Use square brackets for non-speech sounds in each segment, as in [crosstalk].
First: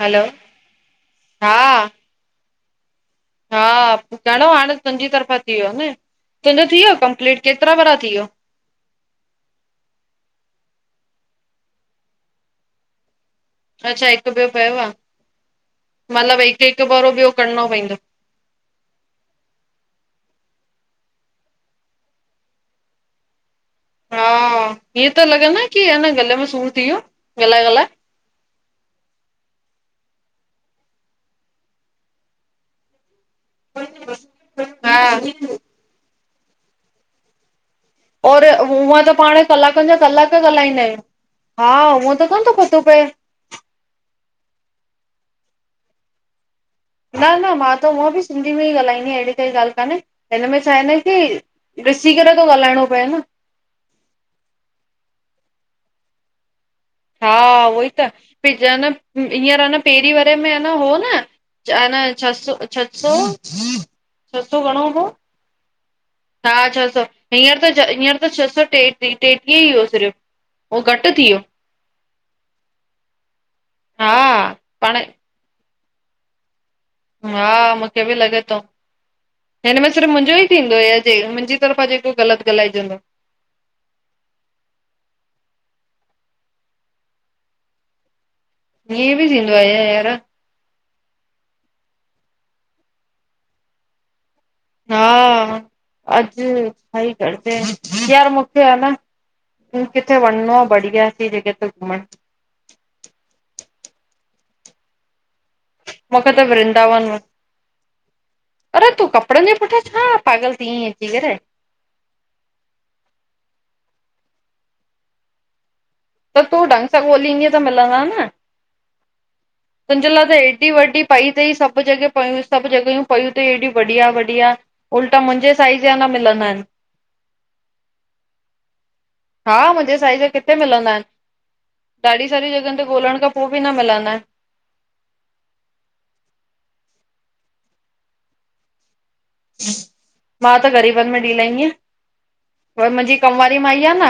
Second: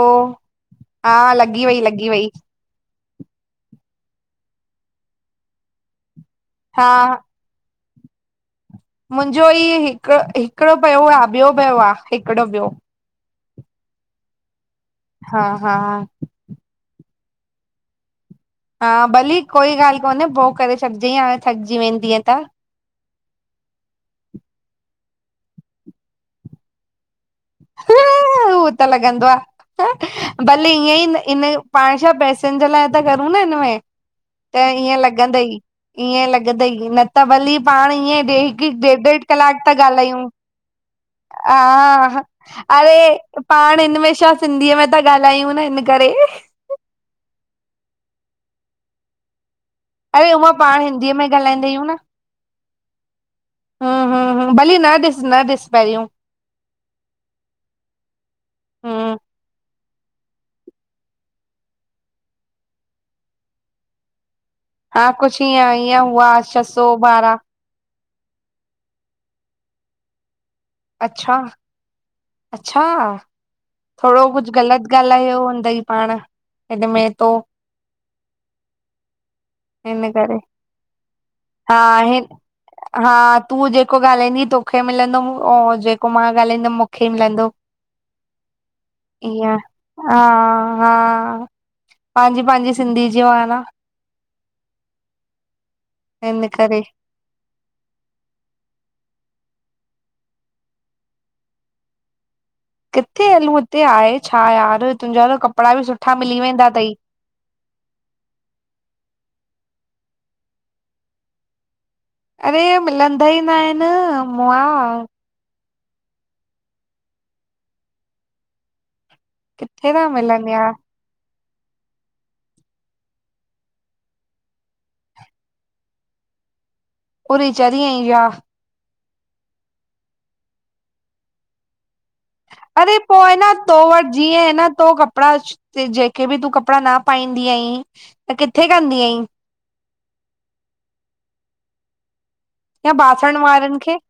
हलो, हा लगी वई लगी वई। हां चलो हाणे तुहिंजी तरफ़ा थी वयो न। तुहिंजो थी हा वयो कंप्लिट केतरा भेरा थी वियो। मुहिंजो ईय हिक हिकड़ो पयो आह, ॿयो पयो आह हिकड़ो ॿयो। अच्छा हिक्क ॿयो पयो आ। हा, हा मतिलब हिक हिक भेरो ॿयो करणो पऐंदो। हा भली कोई गाल कोन्हे पो करे छॾजई हाणे थकजी वेंदीअ त। हां हीअं तो लगे न कि अंन गले में सूर थी वयो ॻालाए-ॻालाए। हू त लगदों आ, भली ईअं ई इन्हें पाण छा पैसन जे लाय ता करूं न हिन में त ईंअ हा, लगंदई, ईंअं लग लगंदई न त भली पाण ईअं और वेही हिक हिक हूअं त ॾेढ-ॾेढ पाण कलाक ता कलाकनि जा गालायूं। कलाक ॻाल्हाईंदा आहियूं। हा, हूअं आहा त कोन थो पतो अरे पए। पाण हिंन में छा सिंधीअ में ता गालायूं न हिन करे। न-न मां त हूअ भी सिंधी में ही गालाईंदी आयां अहिड़ी काई गाल काने। अरे उमा हिनमें छा पाण आहे न हिंदीअ की, में ॻाल्हाईंदा ॾिसी करे थो गालाएणो पये न। ह, ह् ह भली न ॾिस न ॾिस पहरियूं। हा उहोई त् फिर चेन् हम्म हींअर अंन पेरीं वरे में अन हो न् अन छसो-छसौ छ़सौ घणो हो तिअ आया उ। हा छसौं, हींअर त हींअर त छसौं टेट टेटीह ई हो सिर्फ़। उहो घटि थी अच्छा वियो अच्छां हा थोड़ो कुछ गलत पाण गालायो हूंदई पाण। हिन में तो हा मूखे बि लगे तो हिन में सिर्फ़ मुंहजो ई थींदो या जे मुहिंजी हा तरफ़ा जेको हिन गलत गालाए जदो। हा तूं जेको ॻाल्हाईंदीअ तोखे मिलंदो हा जेको मां ॻाल्हाईंदमि मूंखे ई मिलंदो। ईअं बि इंय थींदो आहे यार हा हा पांजी पांजी सिंधीअ जो आ न। हा अॼु हिन करे सही [unintelligible] यार मूंखे आ न किथे वञणो आ बढ़िया सी जॻह ते घुमण। किथे हलूं हिते आहे छा यार तुंहिंजा त कपिड़ा बि सुठ मूंखे त वृंदावन अरे तूं कपिड़नि जे पुठियां छा पागल थी आईं अची करे। अरे मिलंदा ही न आहिनि मुआ। त तूं ढंग सां ॻोल्हींदीअ त मिलंदा न। किथे था तुंजे लाइ त मिलनि हेएॾी यार वॾी पई सभ जॻहियु पयूं सभ जॻहियुं पयूं तई हेॾी बढ़िया वढ़िया। उल्टा मुंहिंजे साइज़ जा न मिलंदा आहिनि। पूरी चरी आई छा? हा मुंहिंजे साईज जा किथे मिलंदा आहिनि? ॾाढी सारी जॻहियुनि ते अर पो, ॻोल्हण खां आहे पोइ न बि तो वटि मिलंदा आहिनि। जीअं आहे न तो कपिड़ा जेके बि तूं कपिड़ा न पाईंदी आहीं, त किथे कंदी आहीं? मां त ग़रीबनि में ॾई लाएंदी आहियाँ। या मुंहिंजी कम बासण वारी वारनि माई खे आ न,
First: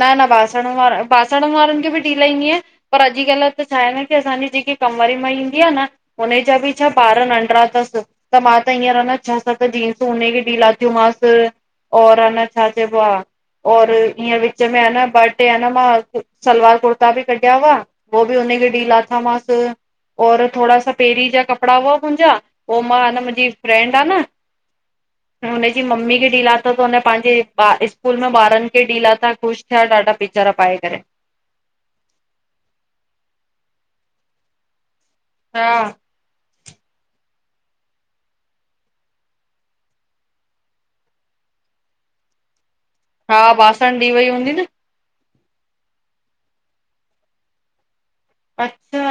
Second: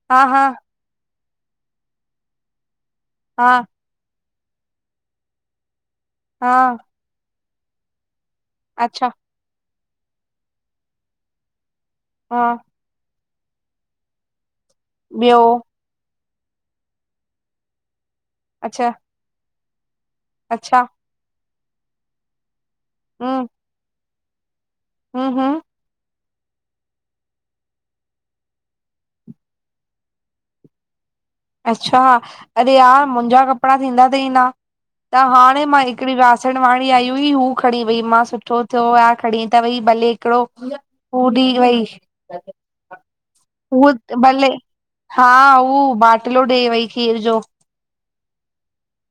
न हा न हा बासण वारा बासण वारनि खे बि डढीलाईंदी बासड़न वारन हा खे बि डिदी आहियां, बासड़ण वारन बासण वारन खे बी ॾई लाएंदी आहियां, पर अॼुकल्ह त छा आहे न की असांजी जेकी कम वारी माई ईंदी आ न उन हा जा बि छा ॿार नंढरा तसि, त मां त हींअंर अच्छा न छ सत जींसु उनखे ॾई लाथियूं मास और हे हा न छा चइबो आ और ईअ विच में आ न ॿ ॿियो ट्रे न मां सलवार कुर्ता बि कढिया हुआ, उहे बि उनखे ॾई अच्छा लाथा मांस और थोरा अच्छा सा पहिरीं जा कपिड़ा हुआ मुंहिंजा उ मां आ हम्म मुंहिंजी फ्रेंड आ न हम्म हम्म कि मम्मी खे ॾई लाथा त हुन पांजे स्कूल में ॿारनि खे ॾई लाथा ख़ुश थिया ॾाढा वेचारा पाए करे। अच्छा अरे यार मुंजा कपिड़ा थींदा तई न त हाणे हा मां हिकिड़ी बासण वारी आई हुई हू खणी वई मां सुठो थियो यार खणी त वई भले हिकिड़ो हू ॾई वई हा बासण ॾी उह वई भले हूंदी न हा उहो बाटलो ॾेई वई खीर जो। अच्छा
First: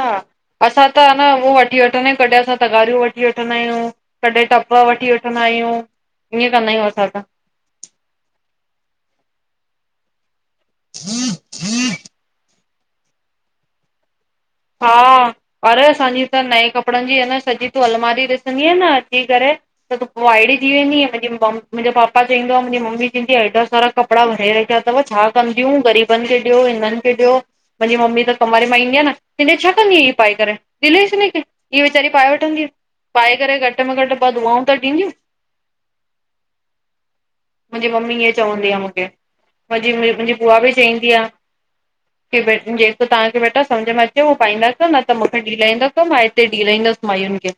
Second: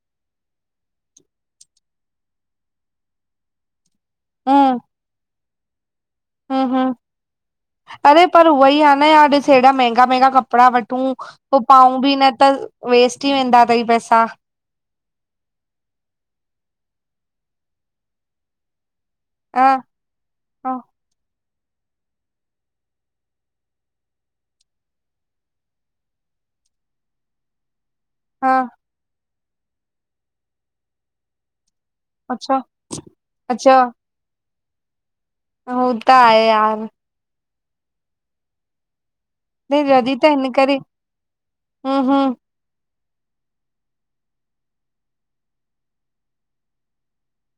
असां त हन उहो वठी वठंदा आहियूं, कॾहिं असां तगारियूं वठी वठंदा आहियूं कॾहिं टब हम्म वठी वठंदा आहियूं ईअं हम्म कंदा आहियूं हम्म असां त। अरे पर उह ई आ न यार ॾिस हेॾा महंगा मंहगा कपडा कपिड़ा वठूं पो पाऊं बि न त वेस्ट ई वेंदा तई पैसा। हा, अरे असांजी त नए कपिड़नि जी अ न सॼी तूं अलमारी ॾिसंदीअ न ॾिसी करे ह त तू उोइहिड़ी वेंदी मुंहिंजी ममी मुंहिंज वाइडी वाईडी थी वेंदिय मुहिंजो पापा चईंदा, मुंहिंजी मम्मी चईदी आ ऐॾा सारा कपिड़ा भरे रखिया तव छा कंदियूं ग़रीबनि खे ॾेियो, हिननि खे ॾियो। मुंहिंजी मम्मी त कम ह वारी मांई ईंदी आ न, चईंदी आ छा कंदी पाए करे ॾेस हिन खे। हिअं वेचारी पाए अच्छा वठंदीयू पाए करे घट में घट ॿ दुआऊं त ॾींदियूं। हुत आहे यार। मुंहिंजी मम्मी इअं चवंदी आहे मूंखे। मुंहिंजी, जॾहिं त मुंहिंजी हिन बुआ बि करे चईंदी आ हम्म हम्म की जेको तव्हांखे बेटा समझ में अचे पाईंदा न त मूंखे ॾई लाईंदा कयो मां हिते ॾई लाईंदसि माईयुनि खे।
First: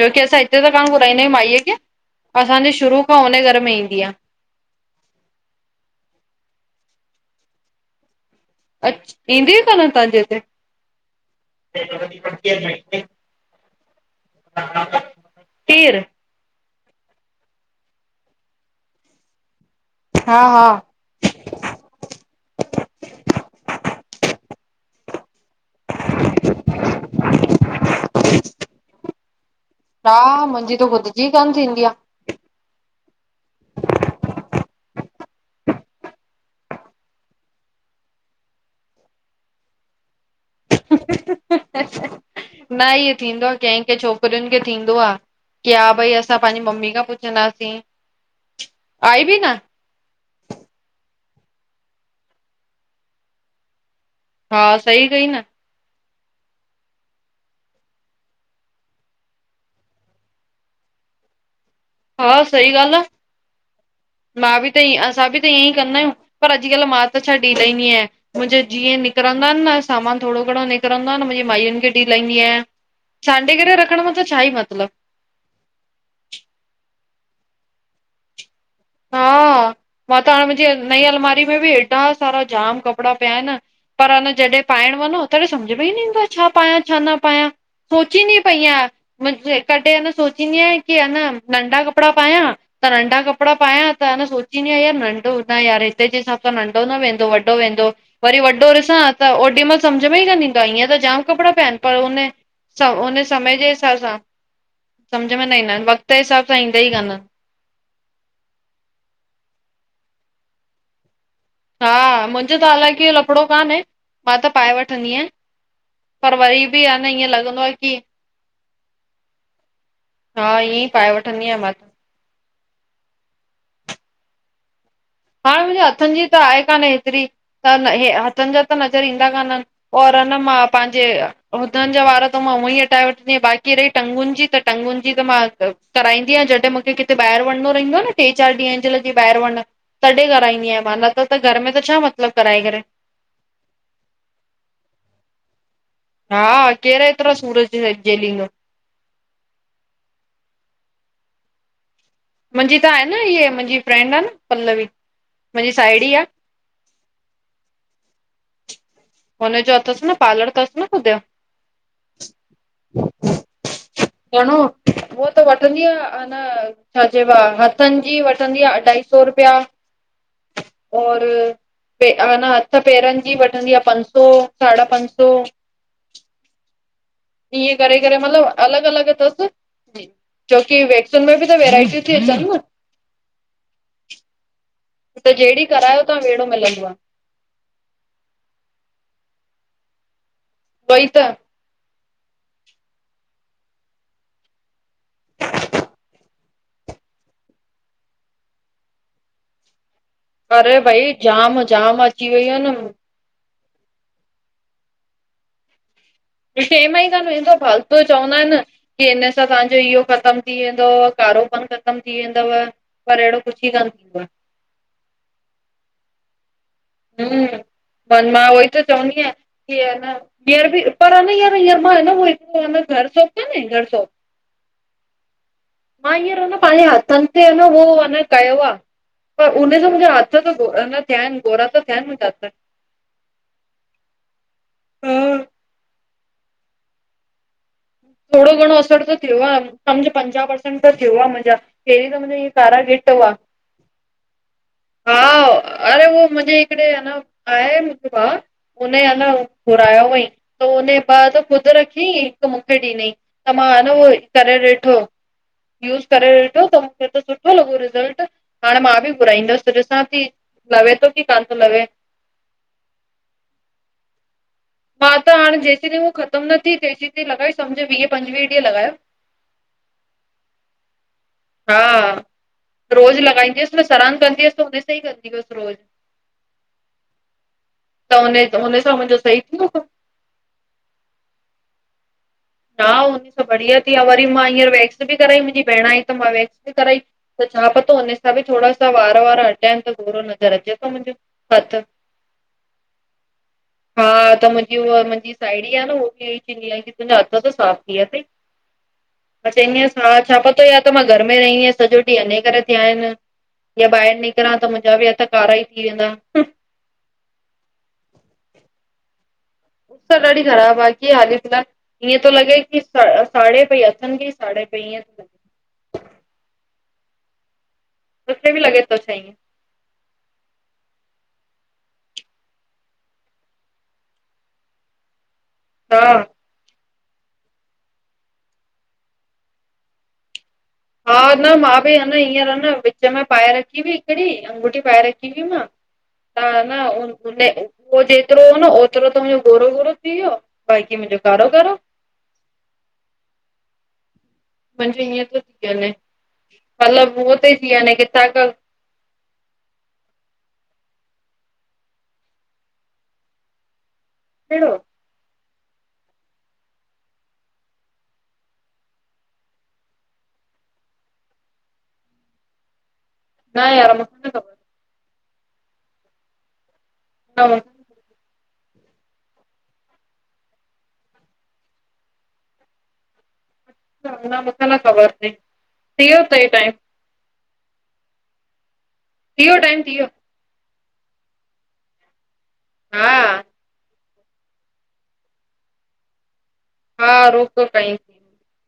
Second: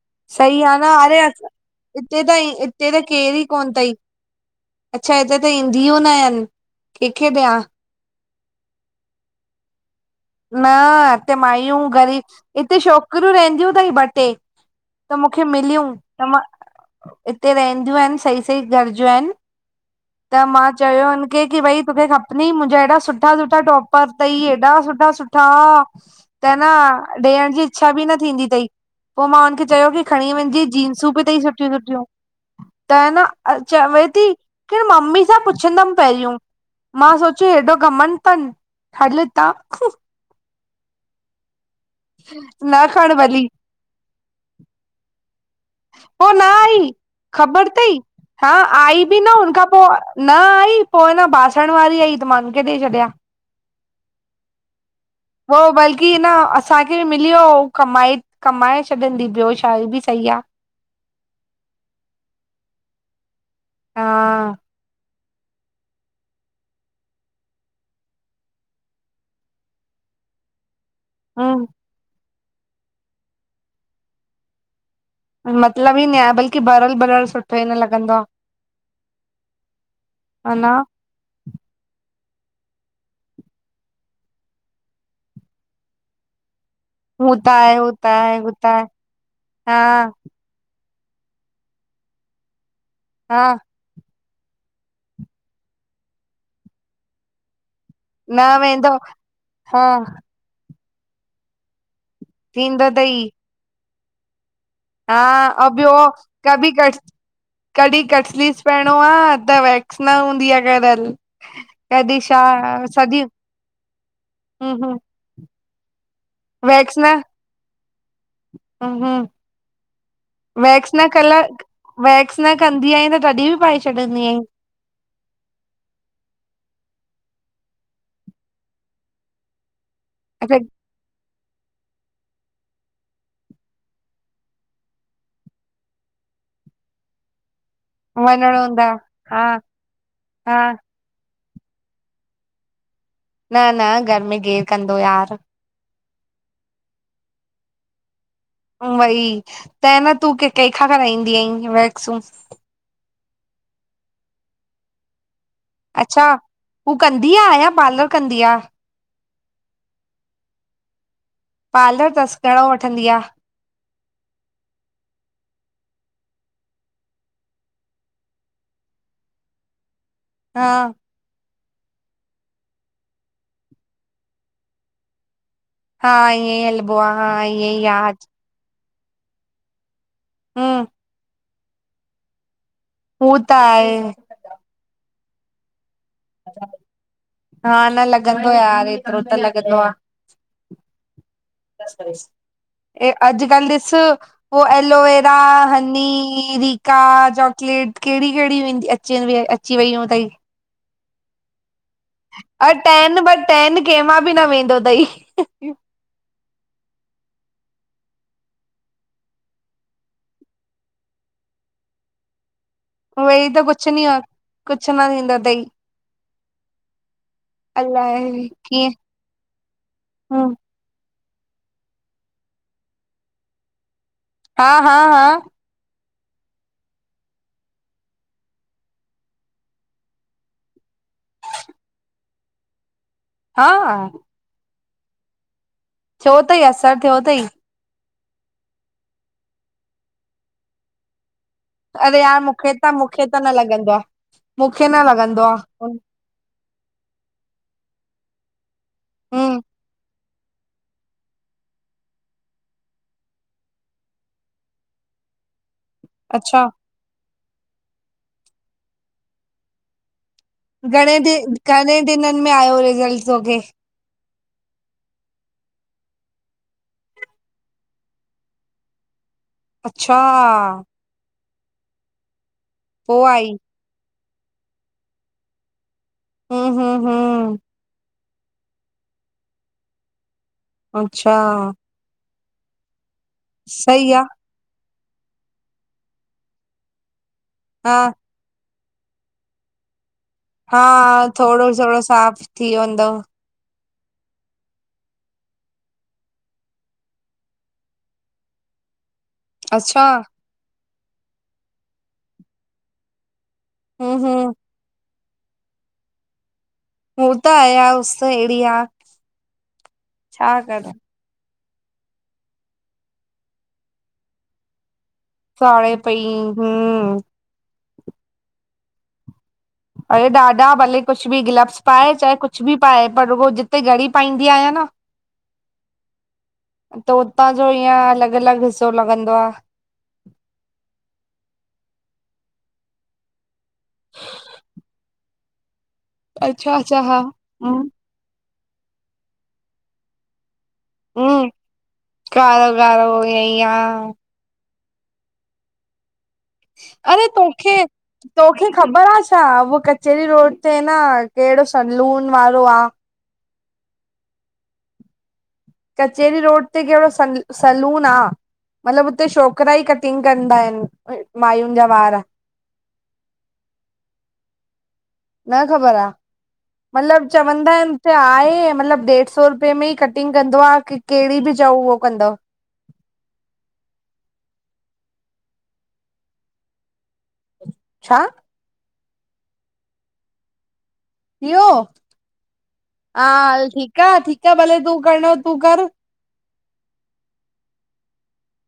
छोकी असां हिते सही त आहे न कोन्ह घुराईंदा अरे आहियूं माईअ खेे, हिते त असांजे हिते शुरू त खां केर हुन ई घर कोन में अथई ईंदी आ। अच्छा हिते त ईंदियूं न आहिन कंहिंखे ॾियां? अच्छ ईंदीयू कानन तव्हांजे इते? न हिते माइयूं ग़रीब हिते छोकिरियूं रहंदियूं थई ॿ टे। त मूंखे मिलियूं खीर त मां हिते रहंदियूं आहिन सही सही घर जूं आहिन त हा मां हा चयो हुनखे की भई तोखे खपनि? मुंहिंजा हेॾा सुठा सुठा टॉपर थई हेॾा सुठा ॾा सुठा त न ॾियण जी इच्छा बि न थींदी तई। पो मां हुनखे चयो की खणी हा वञीजाई मुंहिंजी त ख़ुद जींसूूं बि जी थई कान सुठियूं थींदी आ सुठियूं। त हन चवे थी के ममी सां पुछंदम पहिरियों। मां सोचियो हेॾो घमंड तन हल हितां। न इएं खण थींदो भली आ कें कें छोकिरियुनि खे थींदो आ। की हा भई पो असां न पंहिंजी आई मम्मी खां ख़बर पुछंदासीं थई हा आई बि न हुनखां पो न आई पो हन बासण वारी आई त मां हुन हुनखे ॾेई छॾियां। हा सईी कई न। उह बल्की न असांखे बि मिली वियो ऐं कमाए कमाए छॾींदी ॿियो छा हे बि सही आ। हा सही ॻाल्हि हा आ मां बि त ईअ असां बि त ईअं ई कंदा आहियूं। पर अॼकल्ह मां त छा ॾी लाईंदी आहियां मुंहिंजे जीअं निकिरंदा आहिन न सामान थोड़ो घणो निकरंदो आहे न मुंहिंजी हम्म मायूंन खे ॾीलाईंदी आहियां सांडे करे रखण मथ छा ई मतिलब। मतलब ई न आहे बल्कि ॿरियल ॿरियल सुठो ई न लॻंदो आ। हा मां त हाण आ ह न मुंहिंजी नईं अलमारी उए बि एॾा सारा जाम कपड़ा पिया आहिन पर न जॾहिं पाइण वञो त समझ में ई न ईंदो आए। छा पायां छां न हू त पायां आहे हू त आहे सोचिंदी हू पई त आहे आयां हा कॾे न सोच ई कि हन नंढा कपड़ा पायां त नंढा हा कपड़ा पायां त हन स जीअं यार नंढो त न यार हिते जे हिसाब सां नंढो न वेंदो वॾो वेंदो। वरी न वॾो वेंदो ॾिसां त ओॾी महिल हा सम्झ में ई कान ईंदा आहे इंअ त जाम कपिड़ा पिया आहिन पर उन थींदो चओ तई उन समय जे हिसाब सां हा सम्झ में न अउ ईंदा आहिनि ॿयो वक़्त जे हिसाब सां कभी ईंदा ई कान कट्स आहिनि। कॾहिं कट स्लीव्स पाइणो आ त वैक्स न हूंदी आहे करल। हा कॾहिं छा मुंहिंजो त हालां की सॼी लफड़ो कान्हे मां त पाए हम्म वठंदी आहियां। पर वरी बि आ न इअं लॻंदो आहे कि हम्म हम्म हा ईअं ई पाए वठंदी आहियां मां त वैक्स न कंदी अईत तॾी बि पाए छॾदीं अई। हा मुंहिंजे हथनि जी त आहे कान्ह हेतरी त न हे हथनि जा त नज़र ईंदा कान आहिन। और अ ना मा असां पन जे हुदन जा वार त मां उअं ई हटाए वठंदी आहियां बाक़ी रही टंगुन जी त टंगुन जी त मां कराईंदीयां जॾहिं मूंखे किथे ॿाहर वञणो रहंदो न टे वञिणो चारि ॾींहं हूंदा जे लाइ ॿाहिर हा वञण कॾे हा कराईंदी आहियां मां न त त घर में त छा मतलब कराए करे। न न घर में केर कंदो यार। हा केर एतिरा सूर जे जेलींदो। वई त न तूं के कंहिंखा कराईंदी आहीं वैक्सूं? मुंहिंजी त आहे न इह मुंहिंजी फ्रेंड आ न पल्लवी। मुंहिंजी साहेड़ी आहे अच्छा हू कंदी आ या पार्लर कंदी आ। हुनजो अथस न पार्लर तस न कुद जो। पार्लर तस घणो वठंदी आ? घणो उअ त वठंदी आ अन छा चइबो आ हथनि जी वठंदी आ अढाई सौ रुपया हा और पे हन हथ पेरनि जी वठंदी आ पंज सौ साढा पंज सौ हा ईअं ई हलबो आ हा ईअं ई करे आ करे मतलबु अलॻि अलॻि अथसि जी जो की हम्म वेक्सन में बि त वैरायटीयूं थीअचनि न हू त आहे त जहिड़ी करायो ता वेहिड़ो मिलंदो आ हा न लॻंदो यार एतिरो त लॻंदो आ ॿई त बस करेस हे अॼकल्ह ॾिस उ एलोवेरा हनी रिका चॉकलेट कहिड़ी कहिड़ी वेंदी अच अचनि अची वई यूं थई अरे बई ज़ाम ज़ाम अ टेन ब टेन कंहिंमा बि न वेंदो तई टेम ई कान वेंदो फालतू चवंदा आहिनि की हिन सां तव्हांजो इहो ख़तम थी वेंदो कारोपन ख़तम थी वेंदव पर अहिड़ो कुझु ई कान थींदो आ कुछु न थींदो तई हुम्मम पर मां अलाए उहो ई त कीअं चवंदी आहियां की हान हम्म केर बि पर आन हीयंर हीयंर मां हु हिकु हान घर शॉप काने घर शॉप हा हा हा मां हींअर न पंहिंजे हथनि ते न उहो आ न कयो आहे पर उने ॼो मुंहिंजा हथ गोरा थिया आहिनि गोरा त थिया मुंहिंजा हथ हा थियो अथई असरु थियो तयी? थोडो घणो असरु त थियो आहे समझि पंजाहु परसेंट त थियो आहे मुंहिंजा। पहिरें अरे त मुंहिंजे यार हीअ मूंखे कारा त टीट मूंखे हुआ त न लॻंदो आ मूंखे न हा, लॻंदो आ अरे उहो मुंहिंजे हिकिड़े आन आए मुंहिंजो भाउ हुन अञां हम्म घुरायो हुअईं। त हुन ॿ त ख़ुद रखी हिकु मूंखे मूंखे ॾिनई त मां हान उहो करे ॾिठो यूज करे अच्छा ॾिठो त छो त सुठो लॻो रिजल्ट हाणे मां बि घुराईंदसि ॾिसां थी लॻे थो घणे की ॾि कान थो लॻे। घणे ॾिननि में आयो रिजल्ट तोखे? मां त हाणे जेतिरी हू ख़तमु न थी तेसीं ताईं लगाई समझि वीहं-पंजवीह ॾींहं लॻायो। अच्छा हा, रोज़ पो आई लॻाईंदी हुअसि न सनानु कंदी हुअसि त हुन सां ई कंदी हुअसि रोज़। हममम त हुने हुने सां मुंहिंजो सही थी वयो सभु। अच्छा हा, हुन खां बढ़िया थी वया। सही आ वरी मां हेयर वैक्स बि कराई, मुंहिंजी भेण आई त मां वैक्स बि कराई। त छा हा पतो हुननि सां बि थोरा सा वार-वार हटियानि त थोरो लॻे। हा, थोरो-थोरो साफ़ थी वेंदो। हा, त मुंहिंजी उहा मुंहिंजी साहेड़ी आहे न उहो बि हीअई चवेंदी आहे की तुहिंजा हथु हथ त साफ थी वया अथई अच्छा हिनेसा छा पत तो या तो मां घर में रही आयां सॼो ॾींहुं हिन करे थी वया आहिनि या हूं ॿाहिरि हूं निकिरा त मुंहिंजा बि हथ कारा ही थी वेंदा हो त आहे, यार उस्स अहिड़ी आ। उस्स ॾाढी छा ख़राब आ, कर कीअं हाली फिलाल ईअं थो लॻे की साड़े पई अथनि की साड़े पई हअं थो लॻे। साडे पई हम्म। मूंखे बि लॻे थो चई। अरे ॾाढा भले कुछ बि ग्लब्स पाए चाहे कुछ बि पाए पर रुॻो जिते घड़ी पाईंदी आहियां न। [inaudible] हा त उतां जो ईअं अलॻि-अलॻि हिस्सो लॻंदो आ। हा न मां बि ही न हींअर न विच में पाए रखी हुई, हिकिड़ी अंगूठी पाए रखी हुई मां त, अच्छा न अच्छा हा हूं [unintelligible] ओतिरो न ओतिरो त मुंहिंजो गोरो-गोरो थी वियो, बाक़ी मुंजो कारो हूं कारो। कारो कारो ईअं हा। मुंहिंजो हीअ थो थी वञे अरे मतलब [unintelligible] थी तोखे वञे किथां खां तोखे ख़बर आ छा, उहो कचेरी रोड ते न कहिड़ो सलून वारो आ। कहिडो? कचेेरी रोड ते कहिडो सलून आ?। मतलब हुते छोकिरा ई कटिंग कंदा आहिनि, मायुनि जा वार। न यार मूंखे न खबर। न ख़बर आ? मतलब न मूंखे चवंदा आहिनि। त आहे मतलब ॾेढ सौ रुपये में ई कटिंग कंदो आ, की कहिड़ी बि चऊ उहो कंदो आ। न-न मूंखे न ख़बर तई, थी वियो तई टाइम? छा? थी वियो टाइम, थी वियो। थी वयो? हा, हल ठीक आ, ठीक आ भले तूं करणो तूं कर। हा, रूक कई।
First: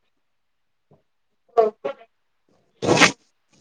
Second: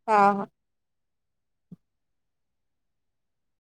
हा-हा। [unintelligible]